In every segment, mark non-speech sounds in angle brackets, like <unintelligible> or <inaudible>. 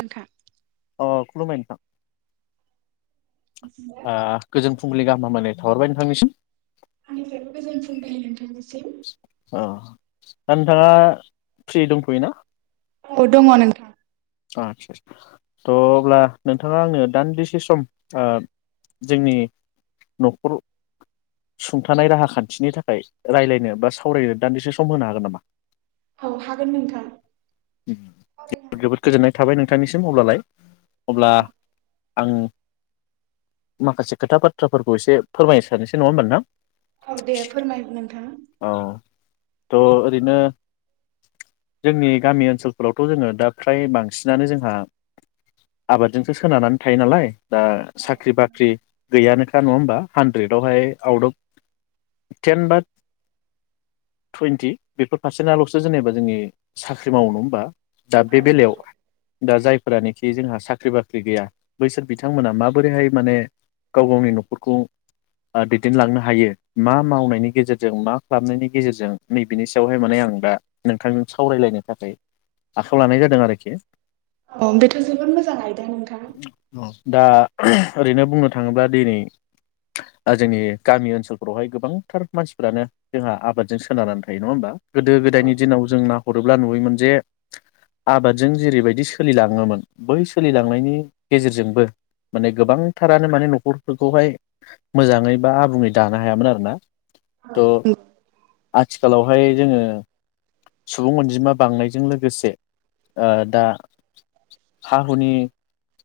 नोंथां अ खुलुमबाय नोंथां ओ गोजोन फुंबिलिनि गाहाम हामलायनाय थाहोहरबाय नोंथांनिसिम आंनिफ्रायबो गोजोन फुंबिलि नोंथांनि औ दा नोंथाङा फ्रि दंथ'योना औ दङो नोंथां अ आत्सा थ' अब्ला नोंथाङा आंनो दान्दिसे सम ओ जोंनि न'खर सुंथानाय राहा खान्थिनि थाखाय रायज्लायनो बा सावरायनो दान्दिसे सम होनो हागोन नामा औ हागोन नोंथां सावरायनो जोबोद हागोन गोजोननाय थाबाय नोंथांनिसिम अब्लालाय अब्ला आं माखासे खोथा बाथ्राफोरखौ एसे फोरमायनो सानोसै नङा होमबा नोंथां औ दे फोरमाय नोंथां औ थ' ओरैनो जोंनि गामि ओनसोलफोरावथ' जोङो दा फ्राय बांसिनानो जोंहा आबादजोंसो सोनारनानै थायो नालाय दा साख्रि बाख्रि गैयानो नङा ओमबा हान्ड्रेडआवहाय आउट आ थेन बा टुइन्टि बेफोर पारसेन्टआल'सो जेनेबा जोंनि साख्रि मावनो होमबा। दा बे बेलायाव दा जायफोरानोखि जोंहा साख्रि बाख्रि गैया बैसोर बिथांमोना माबोरैहाय माने गाव गावनि न'खरखौ दैदेनलांनो हायो मा मावनायनि गेजेरजों जों मा खालामनायनि गेजेरजों नैबेनि सायावहाय माने आं दा नोंथांजों सावरायलायनो थाखाय आखायाव लानाय जादों आरोखि अ बेथ' जोबोद मोजां आइदा नोंथां दा ओरैनो बुंनो थाङोब्ला दिनै जोंनि गामि ओनसोलफ्रावहाय गोबांथार मानसि फोरानो जोंहा आबादजों सोनारनानै थायो नङा होमबा गोदो औ गोदायनि दिनाव जोंना हरोब्ला नुवयोमोन जे आबादजों जेरैबायदि सोलिलाङोमोन बै सोलिलांनायनि गेजेरजोंबो माने गोबांथारानो माने न'खरफोरखौहाय मोजाङै बा आबुङै दानो हायामोन आरोना थ' आथिखालाव बेवहाय जोङो सुबुं अनजिमा बांनायजों लोगोसे ओ दा हा हुनि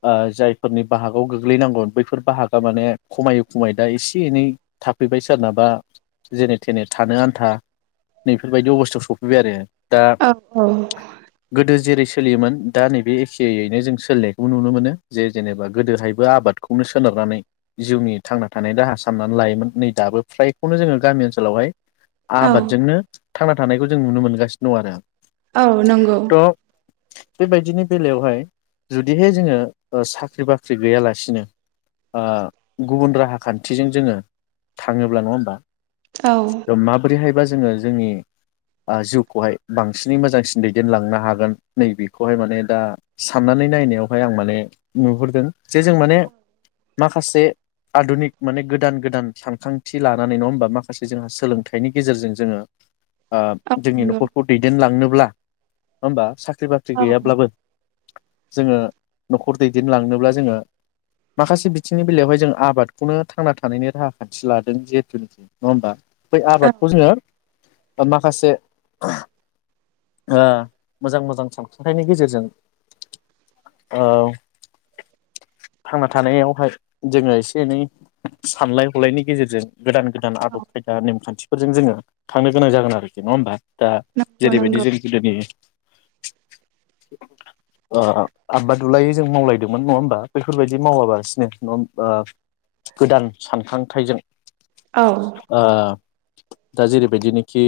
आ जायफोरनि बाहागआव गोग्लैनांगोन बैफोर बाहागा माने खमायै खमायै दा एसे एनै थाफैबाय सोरनाबा जेने थेने थानो आन्था नैफोरबायदि अबस्थायाव सफै <unintelligible> औ औ गोदो जेरै सोलियोमोन दा नैबे एखेयैनो जों सोलिनायखौ नुनो मोनो जे जेनेबा गोदोहायबो आबादखौनो सोनारनानै जिउनि थांना थानायनि राहा सामनानै लायोमोन नै दाबो फ्रायखौनो जोङो गामि ओनसोलावहाय औ आबादजोंनो थांना थानायखौ जों नुनो मोनगासिनो दं आरो औ नंगौ थ' बेबायदिनि बेलायावहाय जुदिहाय जोङो साख्रि बाख्रि गैयालासिनो गुबुन राहा खान्थिजों जोङो थाङोब्ला नङा औ होमबा माबोरैहाय जोङो जोंनि जिउखौहाय बांसिनै मोजांसिन दैदेनलांनो हागोन नैबेखौहाय माने दा साननानै नायनायावहाय आं माने नुहुरदों जे जों माने माखासे आधुनिक माने गोदान गोदान सानखांथि लानानै नङा होमबा माखासे जोंहा सोलोंथाइनि गेजेरजों जोङो औ जोंनि नंगौ न'खरखौ दैदेनलांनोब्ला ओमबा साख साख्रि बाख्रि औ गैयाब्लाबो जोङो न'खर दैदेनलांनोब्ला जोङो माखासे बिथिंनि बेलायावहाय जों आबादखौनो थांना थानायनि राहा खान्थि लादों जिहेथुनोखि नङा होमबा। बै औ आबादखौ जोङो माखासे मोजां मोजां सानसुंथाइनि गेजेरजों थांना थानायावहाय जोङो एसे एनै सानलाय हलायनायनि गेजेरजों गोदान गोदान आदब खायदा नेमखान्थि फोरजों जोङो थांनो गोनां जागोन आरोखि नङा होमबा दा नंगौ जेरैबायदि नंगौ जों गोदोनि आबादलाय जों मावलायदोंमोन नंङा होमबा बेफोरबायदि मावााबलासिनो न गोदान सानखांथायाइजों औ ओ दा जेरैबायदि नाखि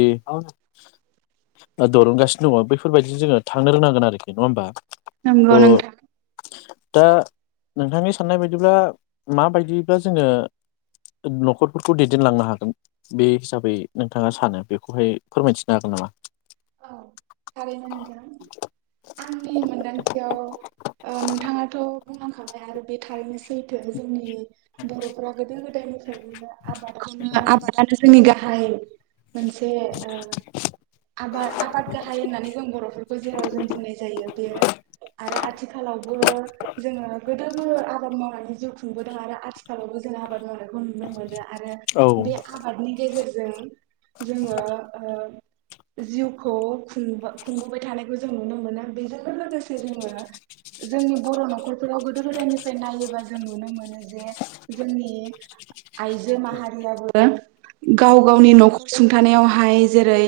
दिरुंगासिनो दङ बैफोरबायदि जोंङो थांनो रोंनांगोन आरोखि नंङा होमबा नंगौा नोंथां थ' दा नोंथांनि साननाय बायदिब्ला माबायदिब्ला जोंङो नखरफोरखौ दैदेनलांनो हागोन बे हिसाबै नोंथांङा सानो बेखौहाय फोरमायथिनो हागोन नामा औ थारैनो नोंथां आंनि मोनदांथियाव नोंथाङाथ बुंलांखाबाय आरो बे थारैनो सैथो जोंनि बर फोरा गोदो गोदायनि फ्रायनो आबादखौनो आबादानो जोंनि गाहाय मोनसे ओ आबाद आबाद गाहाय होननानै जों बर'फोरखौ जेराव जों बुंनाय जायो बे आरो आथिखालावबो जोंङो गोदो जोङो आबाद मावनानै जिउ खुंबोदों आरो आथिखालावबो जों आबाद मावना -नुनो मोनो आरो औ उम बे आबादनि गेजेरजों जों-जोंङो ओ जिउखौ खुंबोबाय थानायखौ जों नुनो मोनो बेजों लोगोसे जोंङो जोंनि बर न खरफोराव गोदो गोदायनिफ्राय नायोबा जों नुनो मोनो जे जोंनि आइजो माहारियाबो गाव गावनि नखर सुंथानायावहाय जेरै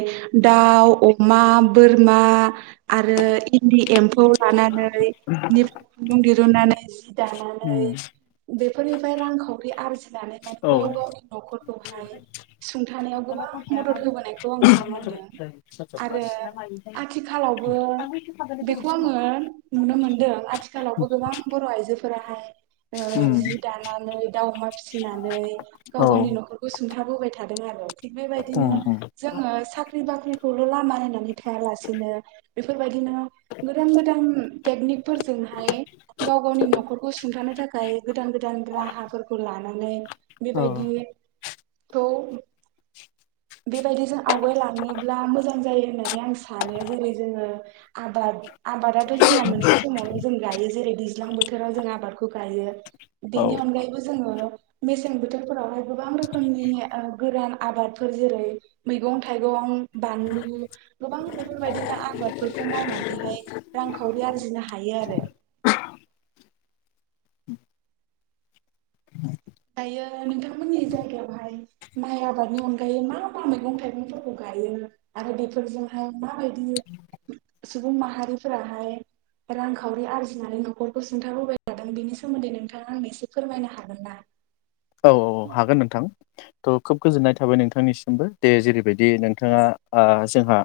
दाउ अमा बोरमा आरो इन्दि एम्फौ लानानै बिनिफ्राय खुन्दुं दिरुननानै जि दानानै बेफोरनिफ्राय रांखावरि आरजिनानै माने औ गाव उम गावनि नखरखौहाय सुंथानायाव गोबां मदद होबोनायखौ आं नुनो मोनदों आरो आथिखालावबो बेखौ आंङो नुनो मोनदों आथिखालावबो गोबां बर आइजोफोर फोराहाय ओ जि दानाानानै दाउ अमा फिसिनानै गाव औ गावनि नखरखौ सुंथाबोबाय थादों आरो थ बेबायदिनो उम उम जोंनि साख्रि बाख्रि लामा नायनानै थाया लासेनो बेफोरबायदिनो गोदान गोदान थेकनिक फोरजोंहाय गाव गावनि नखरखौ सुंथानो थाखाय गोदान गोदान राहाफोरखौ लानानै औ बेबायदिखौ बायदिजों आवगायलाङोब्ला मोजां जनानै आ स जेरै जोंङो आब आबादाथ जोंना मोनसे समावल जों गाययो जेरै दैज्लां बोथोराव जों आबादखौ गाययो औ बेनि अनगायैबो जोंङो मेसें बोथोरफोरावहाय गोबां रोखोमनि गोरान आबादफोर जेरै मैगं थाइं बानलु गोबां बेफोरबायदिनो आबादफोरखौ मावनानैहाय रांखावरि आरजिनो हायो आरो दायो नोंथांमोननि जायगायावहाय माइ आबादनि अनगायै मा मा मैगं थाइगंफोरखौ गायो आरो बेफोरजोंहाय माबायदि सुबुं माहारिफोराहाय रांखावरि आरजिनानै नखरखौ सुंथाबोबबाय थादों बेनि सोमोन्दै नोंथाङा आंनो एसे फोरमायनो हागोन ना औ हागोन नोंथां थ खोब गोजोननाय थाबाय नोंथांनिसिमबो दे जेरैबायदि नोंथाङा जोंहा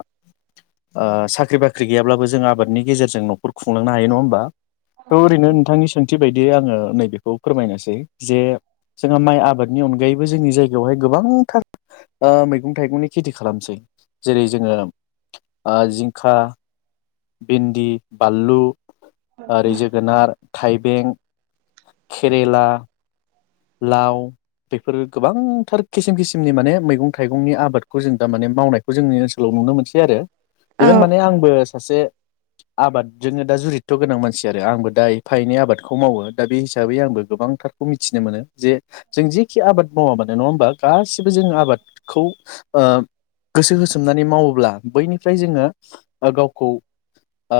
साख्रि बाख्रि गैयाब्लाबो जों आबादनि गेजेरजों नखर खुंलांनो हायो नङा होमबा थ' ओरैनो औ नोंथांनि सोंथि बायदियै आंङो नै बेखौ फोरमायनोसै जे जोंहा माइ आबा दनि अनगायैबो जोंनि जायगायावहाय गोबांथार ओ मैगं थाइगंनि खेथि खालामसै जेरै जोङो ओ जिंखा भिन्दि बानलु आरै जोगोनार थाइबें केरेला लाव बेफोरो गोबांथार खिसिम खिसिमनि माने मैगं थाइगंनि आबादखौ जों दामाने मावनायखौ जोंनि ओनसोलाव नुनो मोनसै आरो। इभेन माने आंबो सासे आबादजोंनो दा जुरित्थ' गोनां मानसि आरो आंबो दा एफा एनै आबादखौ मावो। दा बे हिसाबै आंबो गोबांथारखौ मिथि थिनो मोनो जे जों जेखि आबाद मावा मानोे नङा होमबा। गासिबो जोङो आबादखौ ओ गोसो होसोमनानै मावोब्ला बैनिफ्राय जोङो ओ गावखौ ओ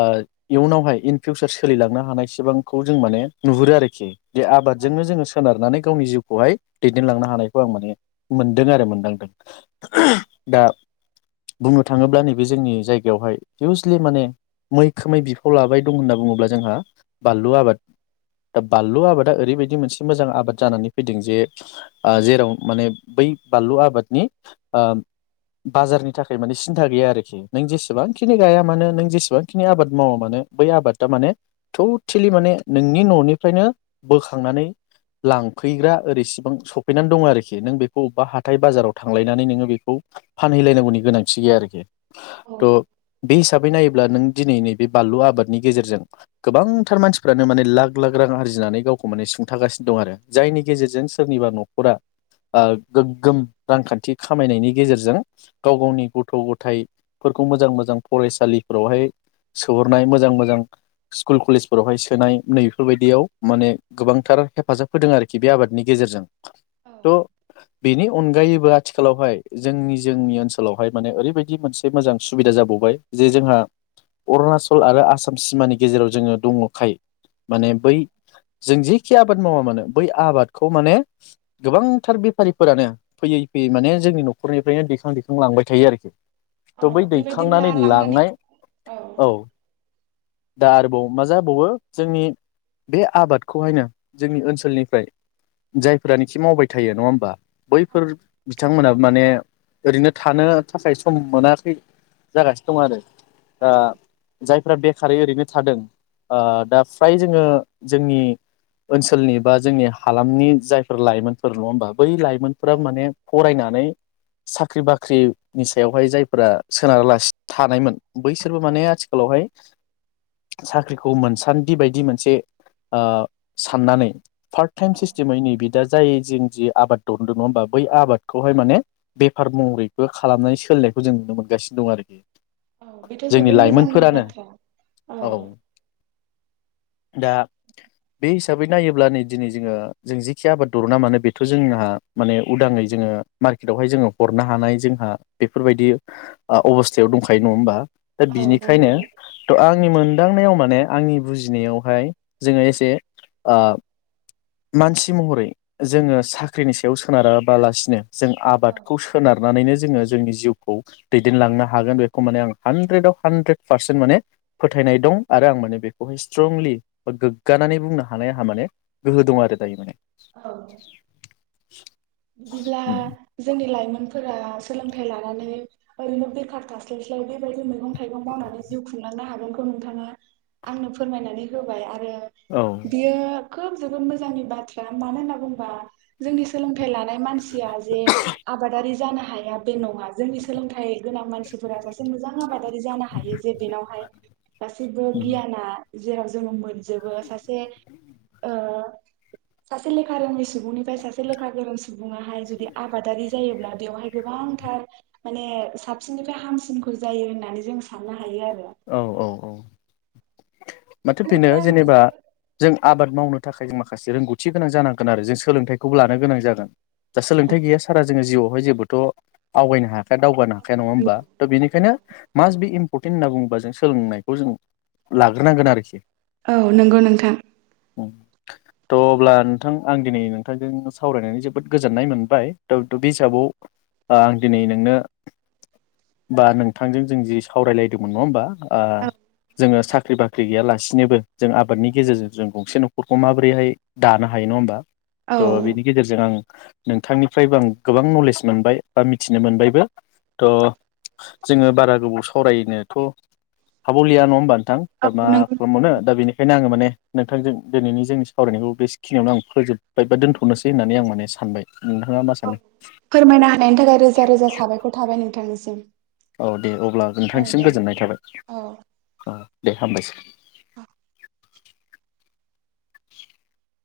इयुनावहाय इन फिउसार सोलिलांनो हानाय सिबांखौ जों माने नुहुरो आरोखि। बे आबादजोंनो जोङो सोनारनानै गावनि जिउखौहाय दैदेनलांनो हानायखौ आं माने मोनदों आरो मोनदांदों दा बुंनो थाङोब्ला नैबे जोंनि जायगायावहाय हिउसलि माने मैखोमै बिफाव लाबाय दं होनना बुङोब्ला जोंहा बानलु आबाद दा बानलु आबादा ओरैबायदि मोनसे मोजां आबाद जानानै फैदों जे ओ जेराव माने बै बानलु आबादनि ओ बाजारनि थाखाय माने सिन्था गैया आरोखि नों जेसेबांखिनि गाया मानो नों जेसेबांखिनि आबाद मावा मानो बै आबादा माने थथेलि माने नोंनि न'निफ्रायनो बोखांनानै लांफैग्रा ओरैसिबां सफैनानै दङ आरोखि नों बेखौ अबेबा हाथाय बाजाराव थांलायनानै नोङो बेखौ फानहैलायनांगौनि गोनांथि गैया आरोखि। औ थ' बे हिसाबै नायोब्ला नों दिनै नैबे बानलु आबादनि गेजेरजों गोबांथार मानसिफ्रानो माने लाख लाख रां आरजिनानै गावखौ माने सुंथागासिनो। दं आरो जायनि गेजेरजों सोरनिबा न'खरा आ गोग्गोम रांखान्थि खामायनायनि गेजेरजों गाव गावनि गथ' गथायाइफोरखौ मोजां मोजां फरायसालिफोरावहाय सोहरनाय मोजां मोजां स्कुल कलेजफोरावहाय सोनाय नैफोरबायदियाव माने गोबांथार हेफाजाब होदों आरोखि बे आबादनि गेजेरजों औ थ' बेनि अनगायैबो आथिखालावहाय जोंनि जोंनि ओनसोलावहाय माने ओरैबायदि मोनसे मोजां सुबिदा जाबावबाय जे जोंहा अरुणाचल आरो आसाम सिमानि गेजेराव जोङो दङखाय माने बै जों जि एखे आबाद मावा मानो बै आबादखौ माने गोबांथार बेफारिफोरानो फैयै फैयै माने जोंनि न'खरनिफ्रायनो दैखां दैखां लांबाय थायो आरोखि। औ थ' बै बेबायदिब्ला दैखांनानै लांनानै लांनाय औ दा आरोबाव मा जाबावो जोंनि बे आबादखौहायनो जोंनि ओनसोलनिफ्राय जायफ्रानोखि मावबाय थायो नङा होमबा। बैफोर बिथां बिथांमोनाबो माने ओरैनो थानो थाखाय सम मोनाखै जागासिनो दं आरो। आ जाय बेखारै ओरैनो थादों ओ दा फ्राय जोङो जोंनि ओनसोलनि बा जोंनि हालामनि जायफोर लाइमोनफोर नङा होमबा बै लाइ मोनफ्राम माने फरायनानै साख्रि बाख्रिनि सायावहाय जायफोरा सोनारालासि थानायमोन बैसोरबो माने आथिखालावहाय साख्रिखौ मोनसान्दि बायदि मोनसे ओ साननानै पार्ट टाइम सिस्टेमै नैब दा जाय जों जि आबाद दोनदों नङा होमबा बै आबादखौहाय माने बेफार महरैबो खालामनानै सोलिनायखौ जों नुनो मोनगासिनो दं आरोखि औ बेथ' जोंनि जोबोद मोजांनि लाइमोनफोरानो बाथ्रा औ दा बे हिसाबै नायोब्ला नै दिनै जोङो जों जिेखि आबाद दरना मानो बेथ' जोंहा माने उदाङै जोङो मार्केटावहाय जोङो हरनो हानाय जोंहा बेफोरबायदि अबस्थायाव दंखायो नङा होमबा? दा औ बिनिखायनो नंगौ थ' आंनि मोन दांनायाव माने आंनि बुजिनायावहाय जोङो एसे मानसि महरै जोङो साख्रिनि सायाव सोनाराबालासिनो जों आबादखौ सोनारनानैनो जोंङो जोंनि जिउखौ दैदेन लांनो हागोन बेखौ माने आं ह्राद्रेद आव ह्रानद्रेद पारसेन माने फोथायनाय दं आरो आं माने बेखौहाय स्ट्रंलि गोग्गानानैनानै बुं हानायहा माने गोहो दं आरो दायो माने औ। <inaudible> बिदिब्ला जोंनि लाइमोन- फोर सोलोंथाइ लानानै ओरैनो बेखार थास्लायस्लाय बेबायदि मैगं थाइगं मावनानै जिउ खुंलांनो हागोनखौ नोंथाङा आंनो फोरमायनानै होबाय आरो औ आरो बियो खोब जोबोद मोजांनि बाथ्रा मानो होनना बुंबा जोंनि सोलोंथाय लानाय मानसिया जे आबादारि जानो हाया बे न नङा जोंनि सोलोंथाइ गोनां मानसिफोरा सासे मोजां आबादारि जानो हायो जे बेनावहाय गासैबो गियाना जेराव जोङो मोन जोबो सासे सासे लेखा रोंसुबुंनिफ्राय सासे लेखा <unintelligible> सुबुङाहाय जुदि आबादारि जायोब्ला बेवहाय गोबांथार माने साबसिननिफ्राय हामसिनखौ जायो होननानै जों सान औ औ औ। माथो बेनो जेनेबा जों आबाद मावनो थाखाय जों माखासे रोंगौथि गोनां जानांगोन आरो जों सोलोंथाइखौबो लानो गोनां जागोन। दा सोलोंथाइ गैया सारा जोङो जिउआव बेवहाय जेबोथ' आवगायनो हायाखै। दावगानो हाखाया नङा होमबा त' बेनिखायनो मास फटिन होनना बुंबा जों सोलोंनायखौ जों लाग लिरनांगोन आरोखि। औ नंगौ नोंथां। थ' अब्ला नोंथां आं दिनै नोंथांजों सावरायनानै जोबोद गोजोननाय मोनबाय थ थ' बे हिसाबाव आं दिनै नोंनो बा नोंथांजों जों जि सावरायलायदोंमोन नङा होमबा? जोङो साख्रि <inaudible> साख्रि गैयालासिनोबो जों आबादनि गेजेरजों जों गंसे न'खरखौ माबोरैहाय दानो हायो नङा होमबा। औ थ' बिनि गेजेरजों आं नोंथांनिफ्रायबो आं गोबां नलेज मोनबाय बा मिथिनो मोनबायबो थ' जोङो बारा गोबाव सावरायनोथ' हाब'लिया नङा होमबा नोंथां औ <unintelligible> मा नंगौ खालामबावनो दा बेनिखायनो आङो माने नोंथांजों दिनैनि जोंनि सावरायनायखौ बे सिखिनियावनो आं फोजोब्बाय बा दोन्थ'नोसै होननानै आं माने सानबाय। नोंथाङा मा औ सानो फोरमायनो होनायनि थाखाय रोजा रोजा साबायखर थाबाय नोंथां निसिम। औ दे अब्ला नोंथांनिसिम गोजोननाय औ थाबाय औ। हामबायसै